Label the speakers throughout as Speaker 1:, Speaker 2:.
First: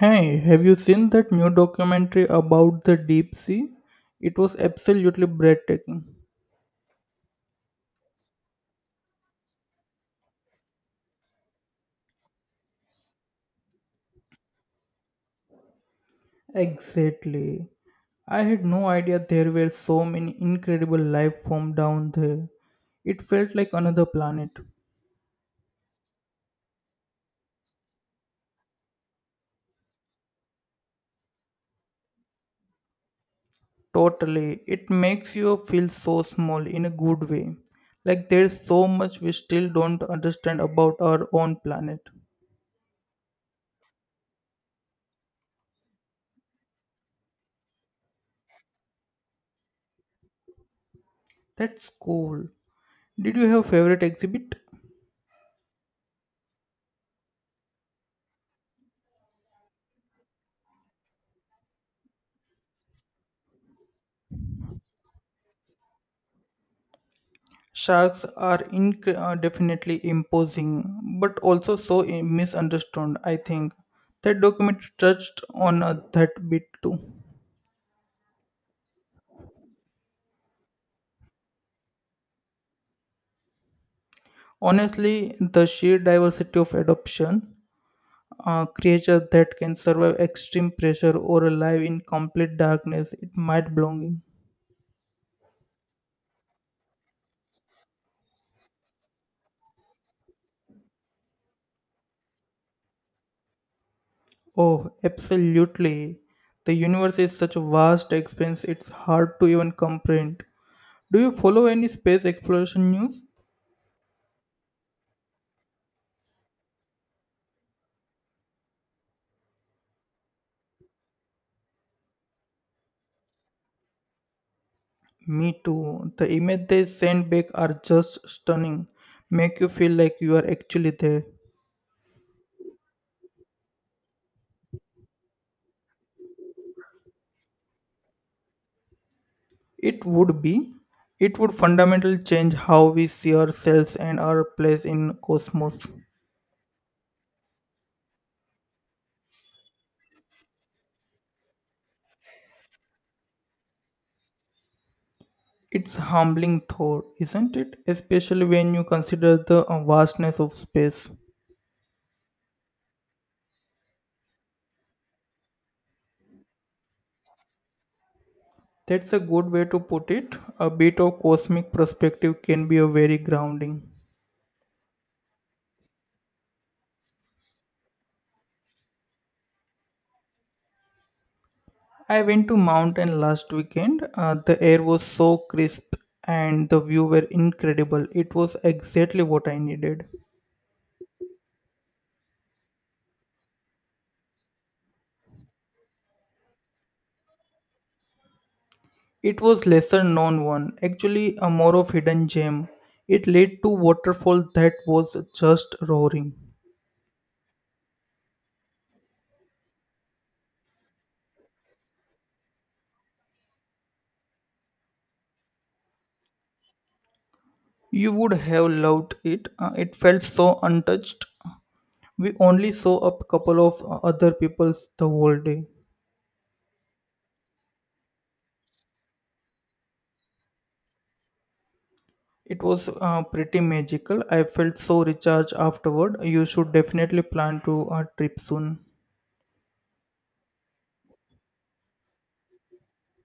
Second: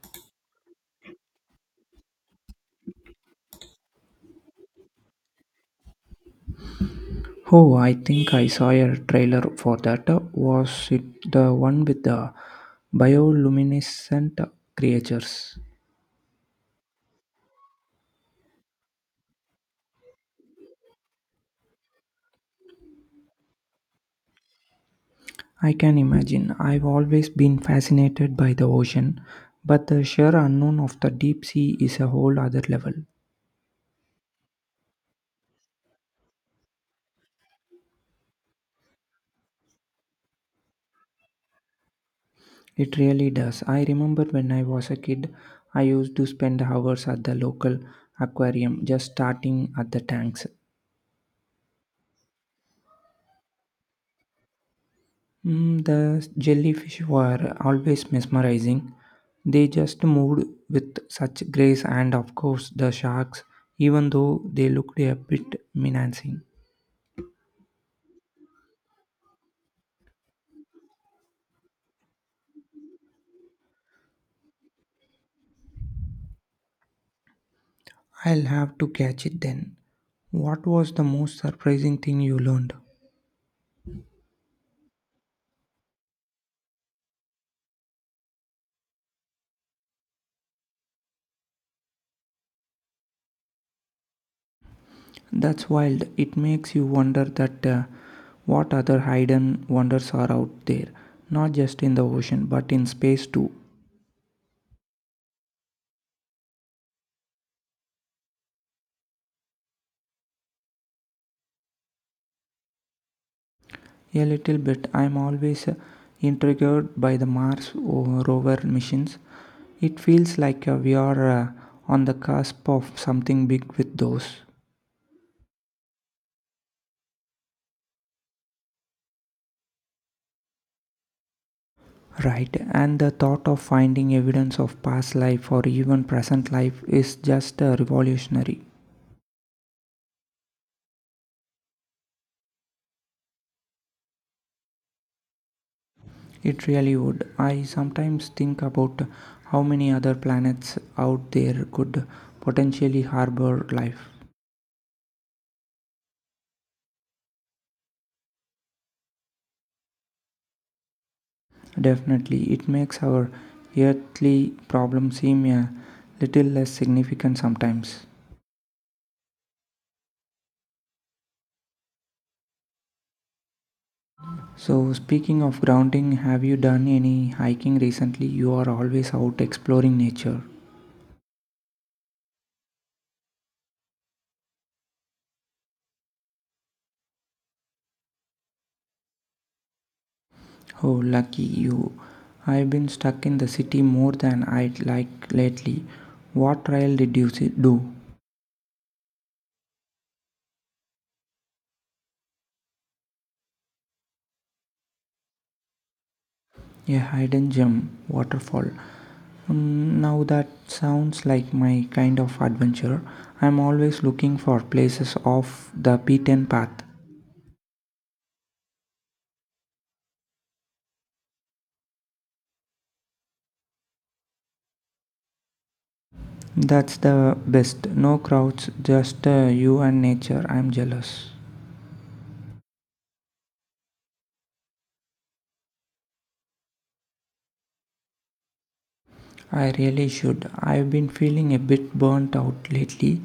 Speaker 1: Hey, have you seen that new documentary about the deep sea? It was absolutely breathtaking.
Speaker 2: Oh, I think I saw a trailer for that. Was it the one with the bioluminescent creatures?
Speaker 1: Exactly. I had no idea there were so many incredible life forms down there. It felt like another planet.
Speaker 2: I can imagine. I've always been fascinated by the ocean, but the sheer unknown of the deep sea is a whole other level.
Speaker 1: Totally. It makes you feel so small in a good way. Like there's so much we still don't understand about our own planet.
Speaker 2: It really does. I remember when I was a kid, I used to spend hours at the local aquarium just starting at the tanks.
Speaker 1: That's cool. Did you have a favorite exhibit?
Speaker 2: Mm, the jellyfish were always mesmerizing. They just moved with such grace, and of course, the sharks, even though they looked a bit menacing.
Speaker 1: Definitely imposing, but also so misunderstood, I think. That documentary touched on that bit too.
Speaker 2: I'll have to catch it then. What was the most surprising thing you learned?
Speaker 1: Honestly, the sheer diversity of adoption, a creature that can survive extreme pressure or alive in complete darkness, it might belonging.
Speaker 2: That's wild. It makes you wonder that what other hidden wonders are out there, not just in the ocean, but in space too.
Speaker 1: Oh, absolutely. The universe is such a vast expanse, it's hard to even comprehend. Do you follow any space exploration news?
Speaker 2: A little bit. I'm always intrigued by the rover missions. It feels like we are on the cusp of something big with those.
Speaker 1: Me too. The image they send back are just stunning. Make you feel like you are actually there.
Speaker 2: Right, and the thought of finding evidence of past life or even present life is just revolutionary.
Speaker 1: It would be. It would fundamentally change how we see ourselves and our place in cosmos.
Speaker 2: It really would. I sometimes think about how many other planets out there could potentially harbor life.
Speaker 1: It's humbling thought, isn't it? Especially when you consider the vastness of space.
Speaker 2: Definitely, it makes our earthly problems seem a little less significant sometimes.
Speaker 1: That's a good way to put it. A bit of cosmic perspective can be a very grounding.
Speaker 2: So, speaking of grounding, have you done any hiking recently? You are always out exploring nature.
Speaker 1: I went to mountain last weekend. The air was so crisp and the view were incredible. It was exactly what I needed.
Speaker 2: Oh, lucky you. I've been stuck in the city more than I'd like lately. What trail did do?
Speaker 1: It was lesser known one, actually a more of hidden gem. It led to waterfall that was just roaring.
Speaker 2: A hidden gem, waterfall. Mm, now that sounds like my kind of adventure. I'm always looking for places off the beaten path.
Speaker 1: You would have loved it. It felt so untouched. We only saw a couple of other peoples the whole day.
Speaker 2: That's the best. No crowds, just you and nature. I'm jealous.
Speaker 1: It was pretty magical. I felt so recharged afterward. You should definitely plan to a trip soon.
Speaker 2: I really should. I've been feeling a bit burnt out lately,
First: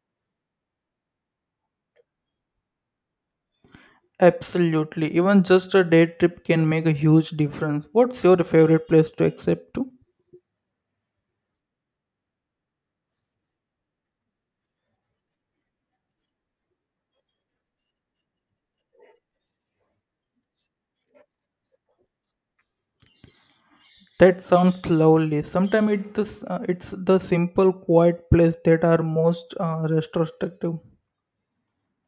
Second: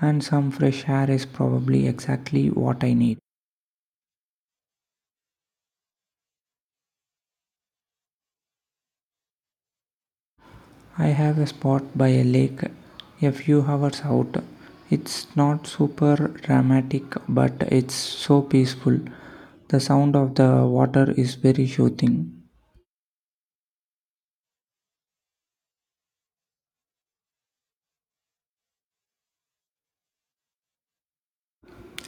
Speaker 2: and some fresh air is probably exactly what I need.
Speaker 1: Absolutely. Even just a day trip can make a huge difference. What's your favorite place to accept to?
Speaker 2: I have a spot by a lake a few hours out. It's not super dramatic, but it's so peaceful. The sound of the water is very soothing.
Speaker 1: That sounds lovely. Sometimes it's the simple, quiet place that are most retrospective.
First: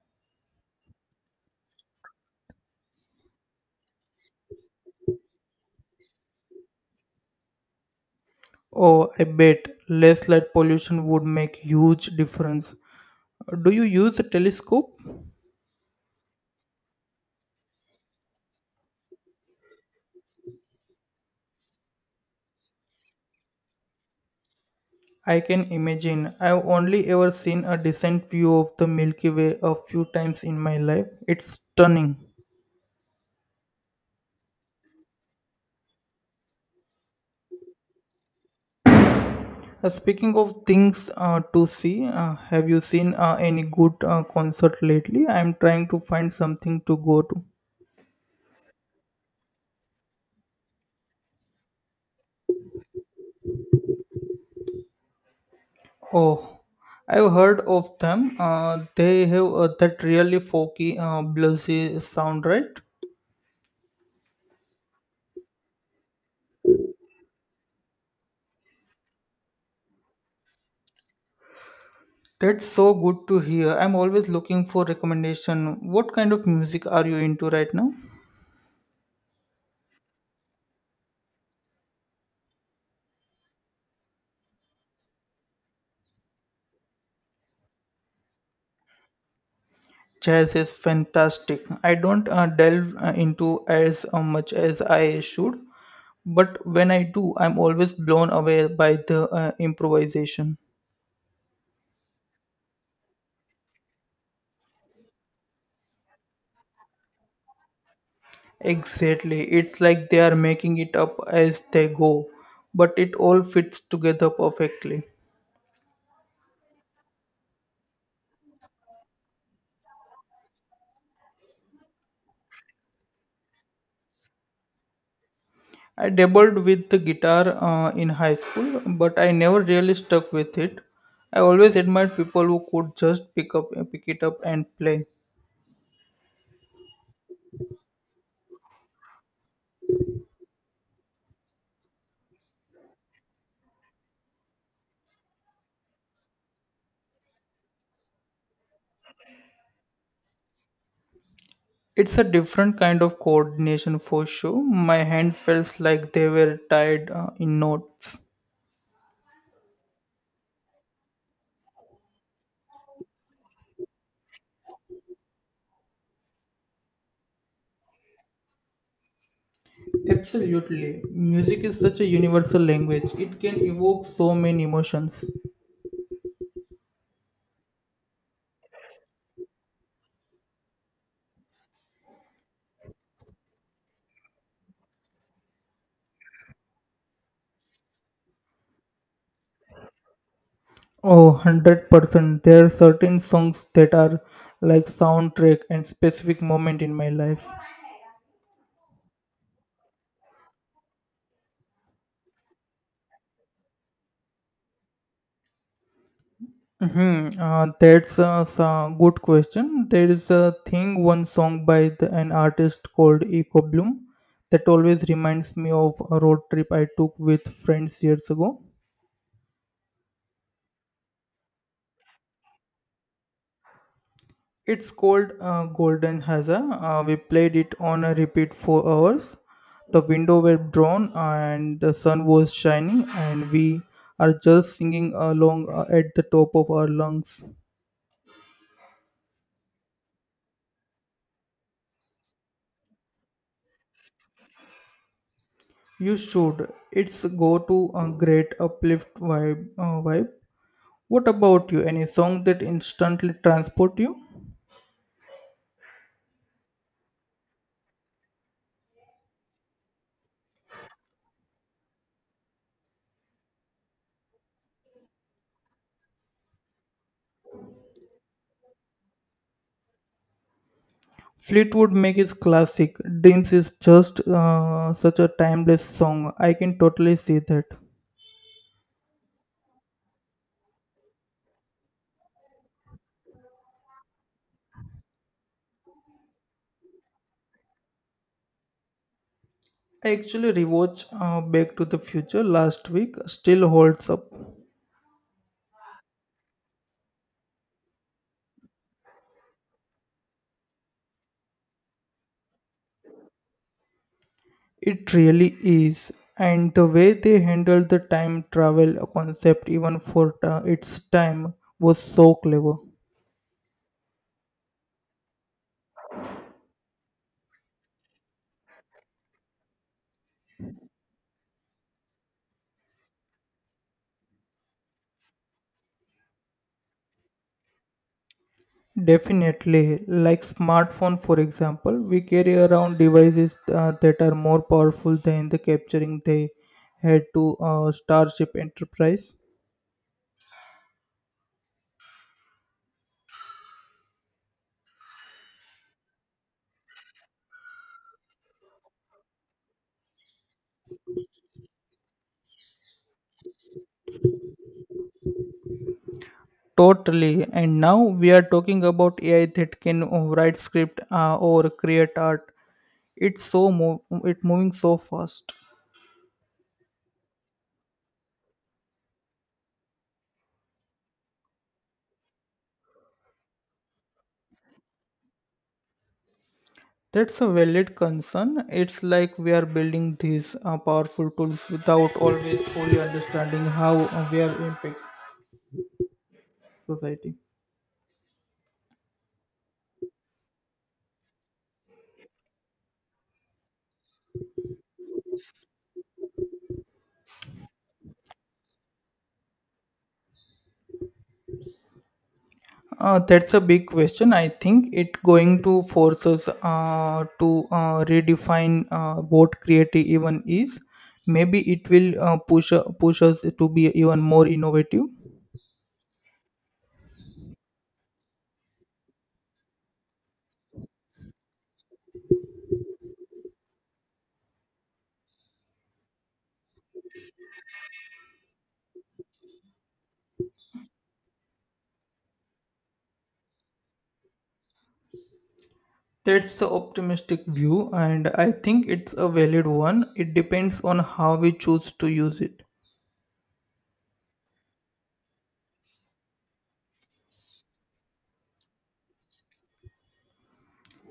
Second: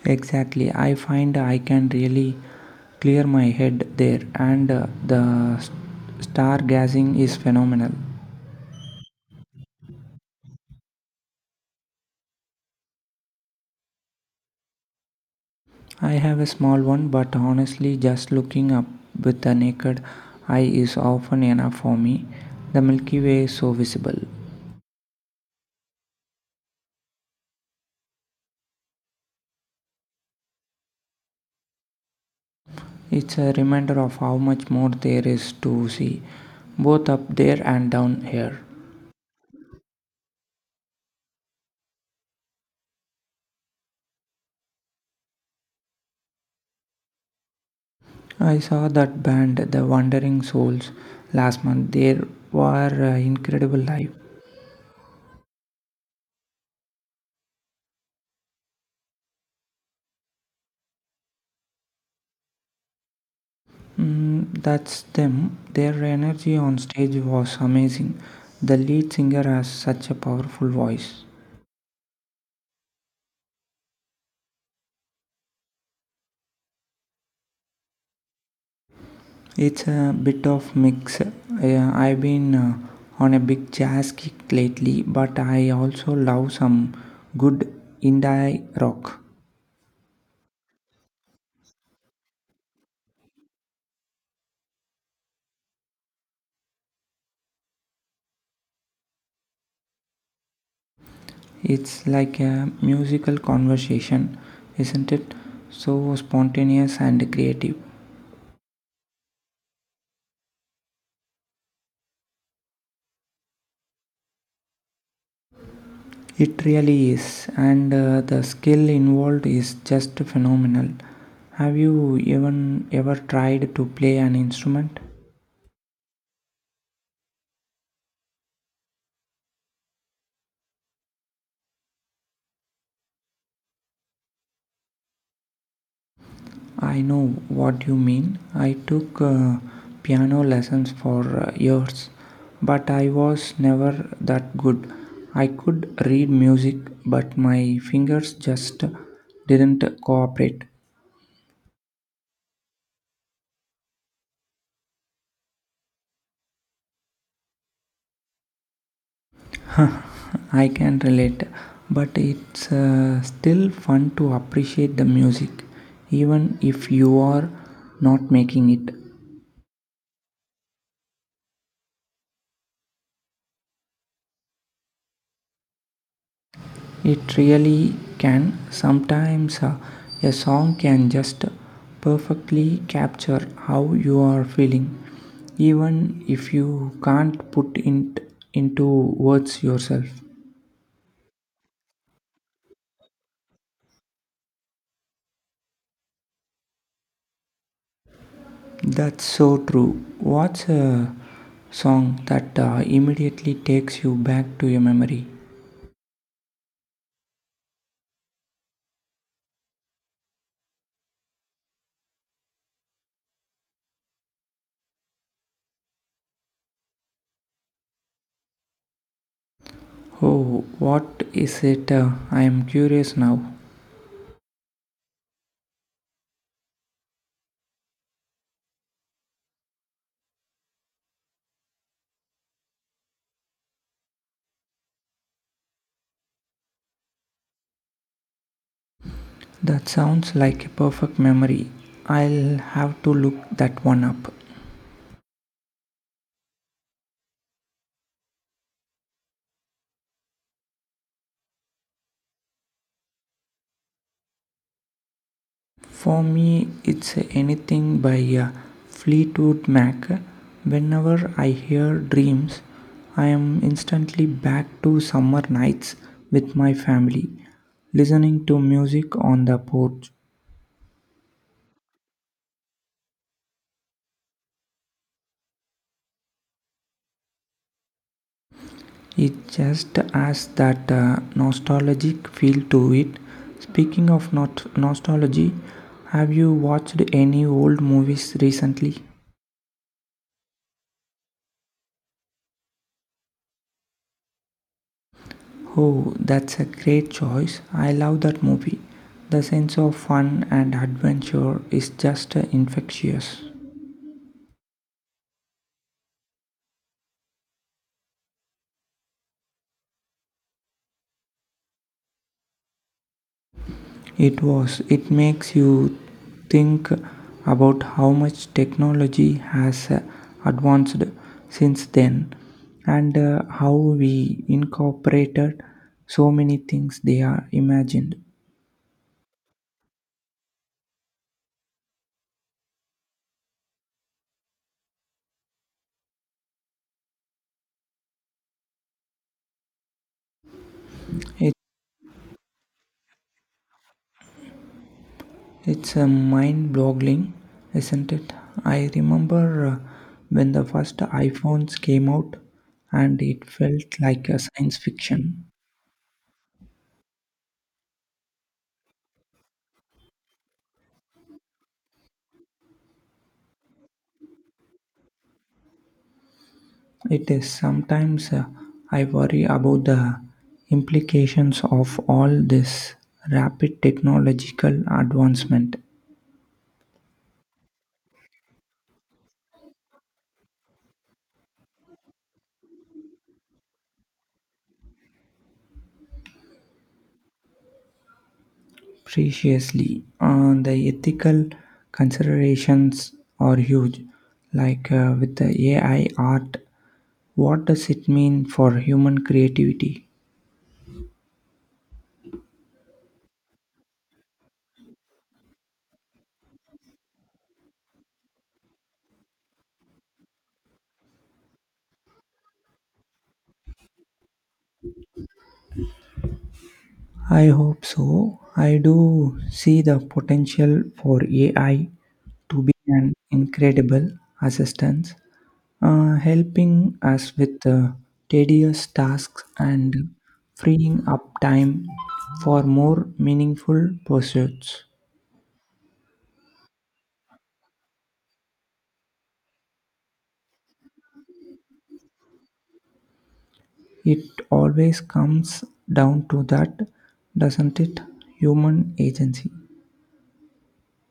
Speaker 2: Exactly. I find I can really clear my head there, and the stargazing is phenomenal.
Speaker 1: Oh, I bet less light pollution would make huge difference. Do you use a telescope?
Speaker 2: I have a small one, but honestly, just looking up with the naked eye is often enough for me. The Milky Way is so visible.
Speaker 1: I can imagine. I've only ever seen a decent view of the Milky Way a few times in my life. It's stunning.
Speaker 2: It's a reminder of how much more there is to see, both up there and down here.
Speaker 1: Speaking of things to see, have you seen any good concert lately? I'm trying to find something to go to.
Speaker 2: I saw that band, The Wandering Souls, last month. They were incredible live.
Speaker 1: Oh, I've heard of them. They have that really folky, bluesy sound, right?
Speaker 2: Mm, that's them. Their energy on stage was amazing. The lead singer has such a powerful voice.
Speaker 1: That's so good to hear. I'm always looking for recommendation. What kind of music are you into right now?
Speaker 2: It's a bit of mix. Yeah, I've been on a big jazz kick lately, but I also love some good indie rock.
Speaker 1: Chess is fantastic. I don't delve into as much as I should, but when I do, I'm always blown away by the improvisation.
Speaker 2: It's like a musical conversation, isn't it? So spontaneous and creative.
Speaker 1: Exactly. It's like they are making it up as they go, but it all fits together perfectly.
Speaker 2: It really is, and the skill involved is just phenomenal. Have you even ever tried to play an instrument?
Speaker 1: I dabbled with the guitar in high school, but I never really stuck with it. I always admired people who could just pick it up and play.
Speaker 2: I know what you mean. I took piano lessons for years, but I was never that good. I could read music, but my fingers just didn't cooperate.
Speaker 1: It's a different kind of coordination for sure. My hand felt like they were tied in knots.
Speaker 2: I can relate, but it's still fun to appreciate the music, even if you are not making it.
Speaker 1: Absolutely. Music is such a universal language. It can evoke so many emotions.
Speaker 2: It really can. Sometimes a song can just perfectly capture how you are feeling, even if you can't put it into words yourself.
Speaker 1: Oh, 100%. There are certain songs that are like soundtrack and specific moment in my life.
Speaker 2: That's so true. What's a song that immediately takes you back to your memory?
Speaker 1: Mm-hmm. That's a good question. There is a thing, one song by an artist called Eco Bloom that always reminds me of a road trip I took with friends years ago.
Speaker 2: Oh, what is it? I am curious now.
Speaker 1: It's called Golden Hazard. We played it on a repeat for hours. The window were drawn and the sun was shining, and we are just singing along at the top of our lungs.
Speaker 2: That sounds like a perfect memory. I'll have to look that one up.
Speaker 1: You should. It's go to a great uplift vibe. What about you? Any song that instantly transport you?
Speaker 2: For me, it's anything by Fleetwood Mac. Whenever I hear dreams, I am instantly back to summer nights with my family, listening to music on the porch.
Speaker 1: Fleetwood Mac is classic. Dreams is just such a timeless song. I can totally see that.
Speaker 2: It just has that nostalgic feel to it. Speaking of not nostalgy, have you watched any old movies recently?
Speaker 1: I actually rewatched Back to the Future last week. Still holds up.
Speaker 2: Oh, that's a great choice. I love that movie. The sense of fun and adventure is just infectious.
Speaker 1: It really is. And the way they handled the time travel concept, even for its time, was so clever.
Speaker 2: It was, it makes you think about how much technology has advanced since then, and how we incorporated so many things they are imagined.
Speaker 1: Definitely, like smartphone, for example, we carry around devices that are more powerful than the capturing they had to Starship Enterprise.
Speaker 2: it, it's a mind boggling, isn't it? I remember when the first iphones came out and it felt like a science fiction.
Speaker 1: Totally, and now we are talking about AI that can write script or create art. It moving so fast.
Speaker 2: It is. Sometimes I worry about the implications of all this rapid technological advancement.
Speaker 1: That's a valid concern. It's like we are building these powerful tools without always fully understanding how we are impacts society.
Speaker 2: Preciously, the ethical considerations are huge. Like with the AI art, what does it mean for human creativity?
Speaker 1: That's a big question. I think it going to force us to redefine what creative even is. Maybe it will push us to be even more innovative.
Speaker 2: I hope so. I do see the potential for AI to be an incredible assistance, helping us with tedious tasks and freeing up time for more meaningful pursuits.
Speaker 1: That's the optimistic view, and I think it's a valid one. It depends on how we choose to use it.
Speaker 2: It always comes down to that, doesn't it? Human agency.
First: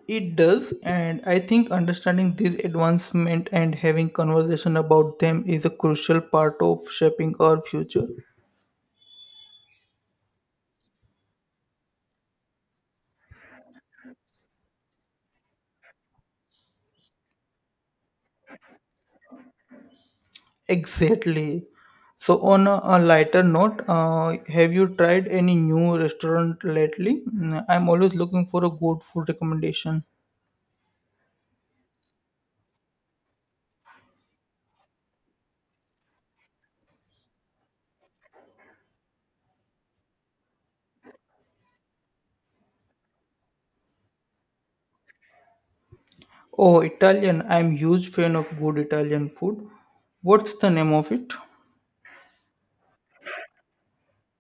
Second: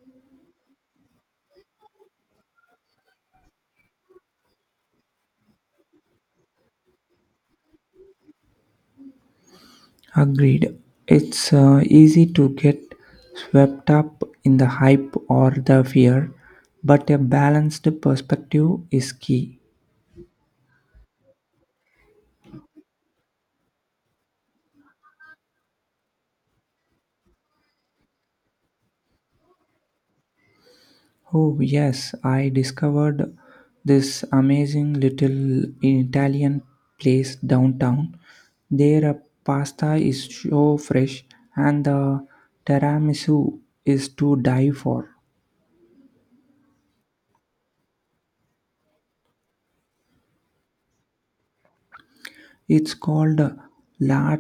Speaker 1: It does, and I think understanding this advancement and having conversation about them is a crucial part of shaping our future.
Speaker 2: Agreed. It's easy to get swept up in the hype or the fear, but a balanced perspective is key.
Speaker 1: Exactly. So, on a lighter note, have you tried any new restaurant lately? Mm, I'm always looking for a good food recommendation.
Speaker 2: Oh, yes, I discovered this amazing little Italian place downtown. Their pasta is so fresh and the tiramisu is to die for.
Speaker 1: Oh, Italian. I'm huge fan of good Italian food. What's the name of it?
Speaker 2: It's called La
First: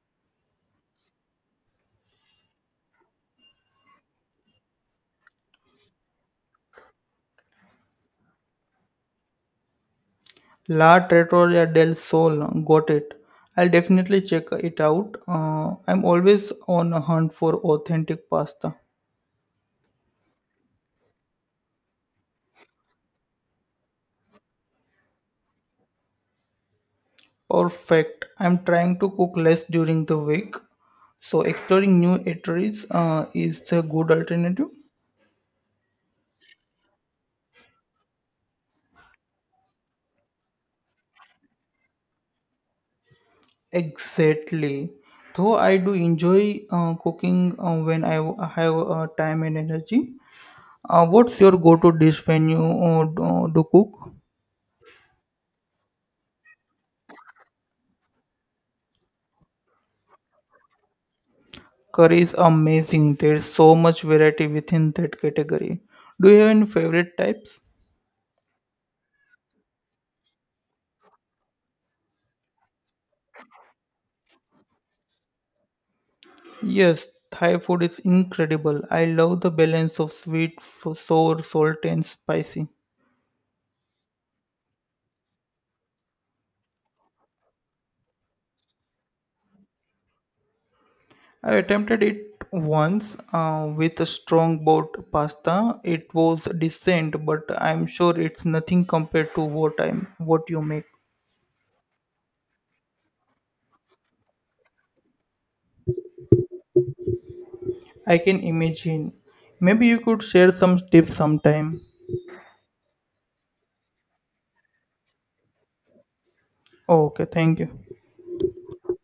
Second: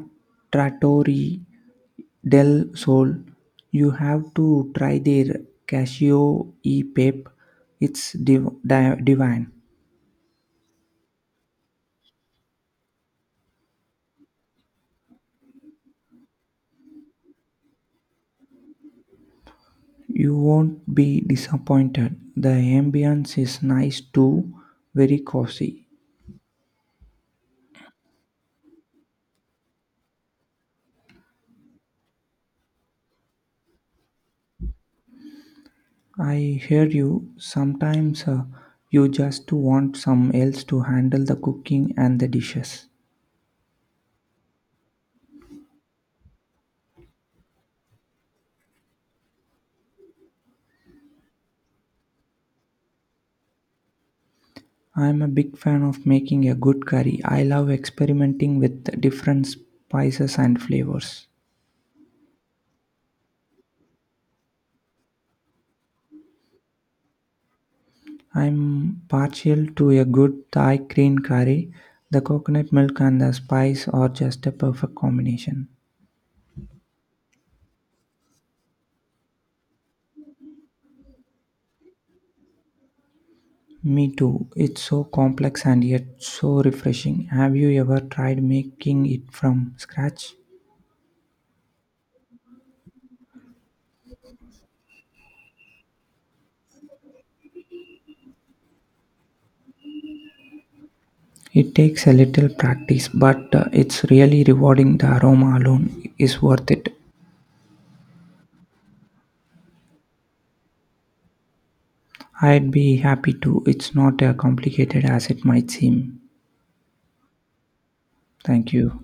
Speaker 2: Trattoria del Sole. You have to try their casio e pepe. It's divine.
Speaker 1: La Trattoria del Sol. Got it. I'll definitely check it out. I'm always on a hunt for authentic pasta.
Speaker 2: You won't be disappointed. The ambience is nice too, very cozy.
Speaker 1: Perfect. I'm trying to cook less during the week, so exploring new eateries is a good alternative.
Speaker 2: I hear you. Sometimes you just want some else to handle the cooking and the dishes.
Speaker 1: Exactly. Though I do enjoy cooking when have time and energy. What's your go-to dish when you do cook?
Speaker 2: I'm a big fan of making a good curry. I love experimenting with different spices and flavors.
Speaker 1: Curry is amazing. There's so much variety within that category. Do you have any favorite types?
Speaker 2: I'm partial to a good Thai green curry. The coconut milk and the spice are just a perfect combination.
Speaker 1: Yes, Thai food is incredible. I love the balance of sweet, sour, salty, and spicy.
Speaker 2: Me too. It's so complex and yet so refreshing. Have you ever tried making it from scratch?
Speaker 1: I attempted it once with a strong boat pasta. It was decent, but I'm sure it's nothing compared to what you make.
Speaker 2: It takes a little practice, but it's really rewarding. The aroma alone is worth it.
Speaker 1: I can imagine. Maybe you could share some tips sometime.
Speaker 2: I'd be happy to. It's not as complicated as it might seem.
Speaker 1: Oh, okay, thank you.
Speaker 2: Thank you.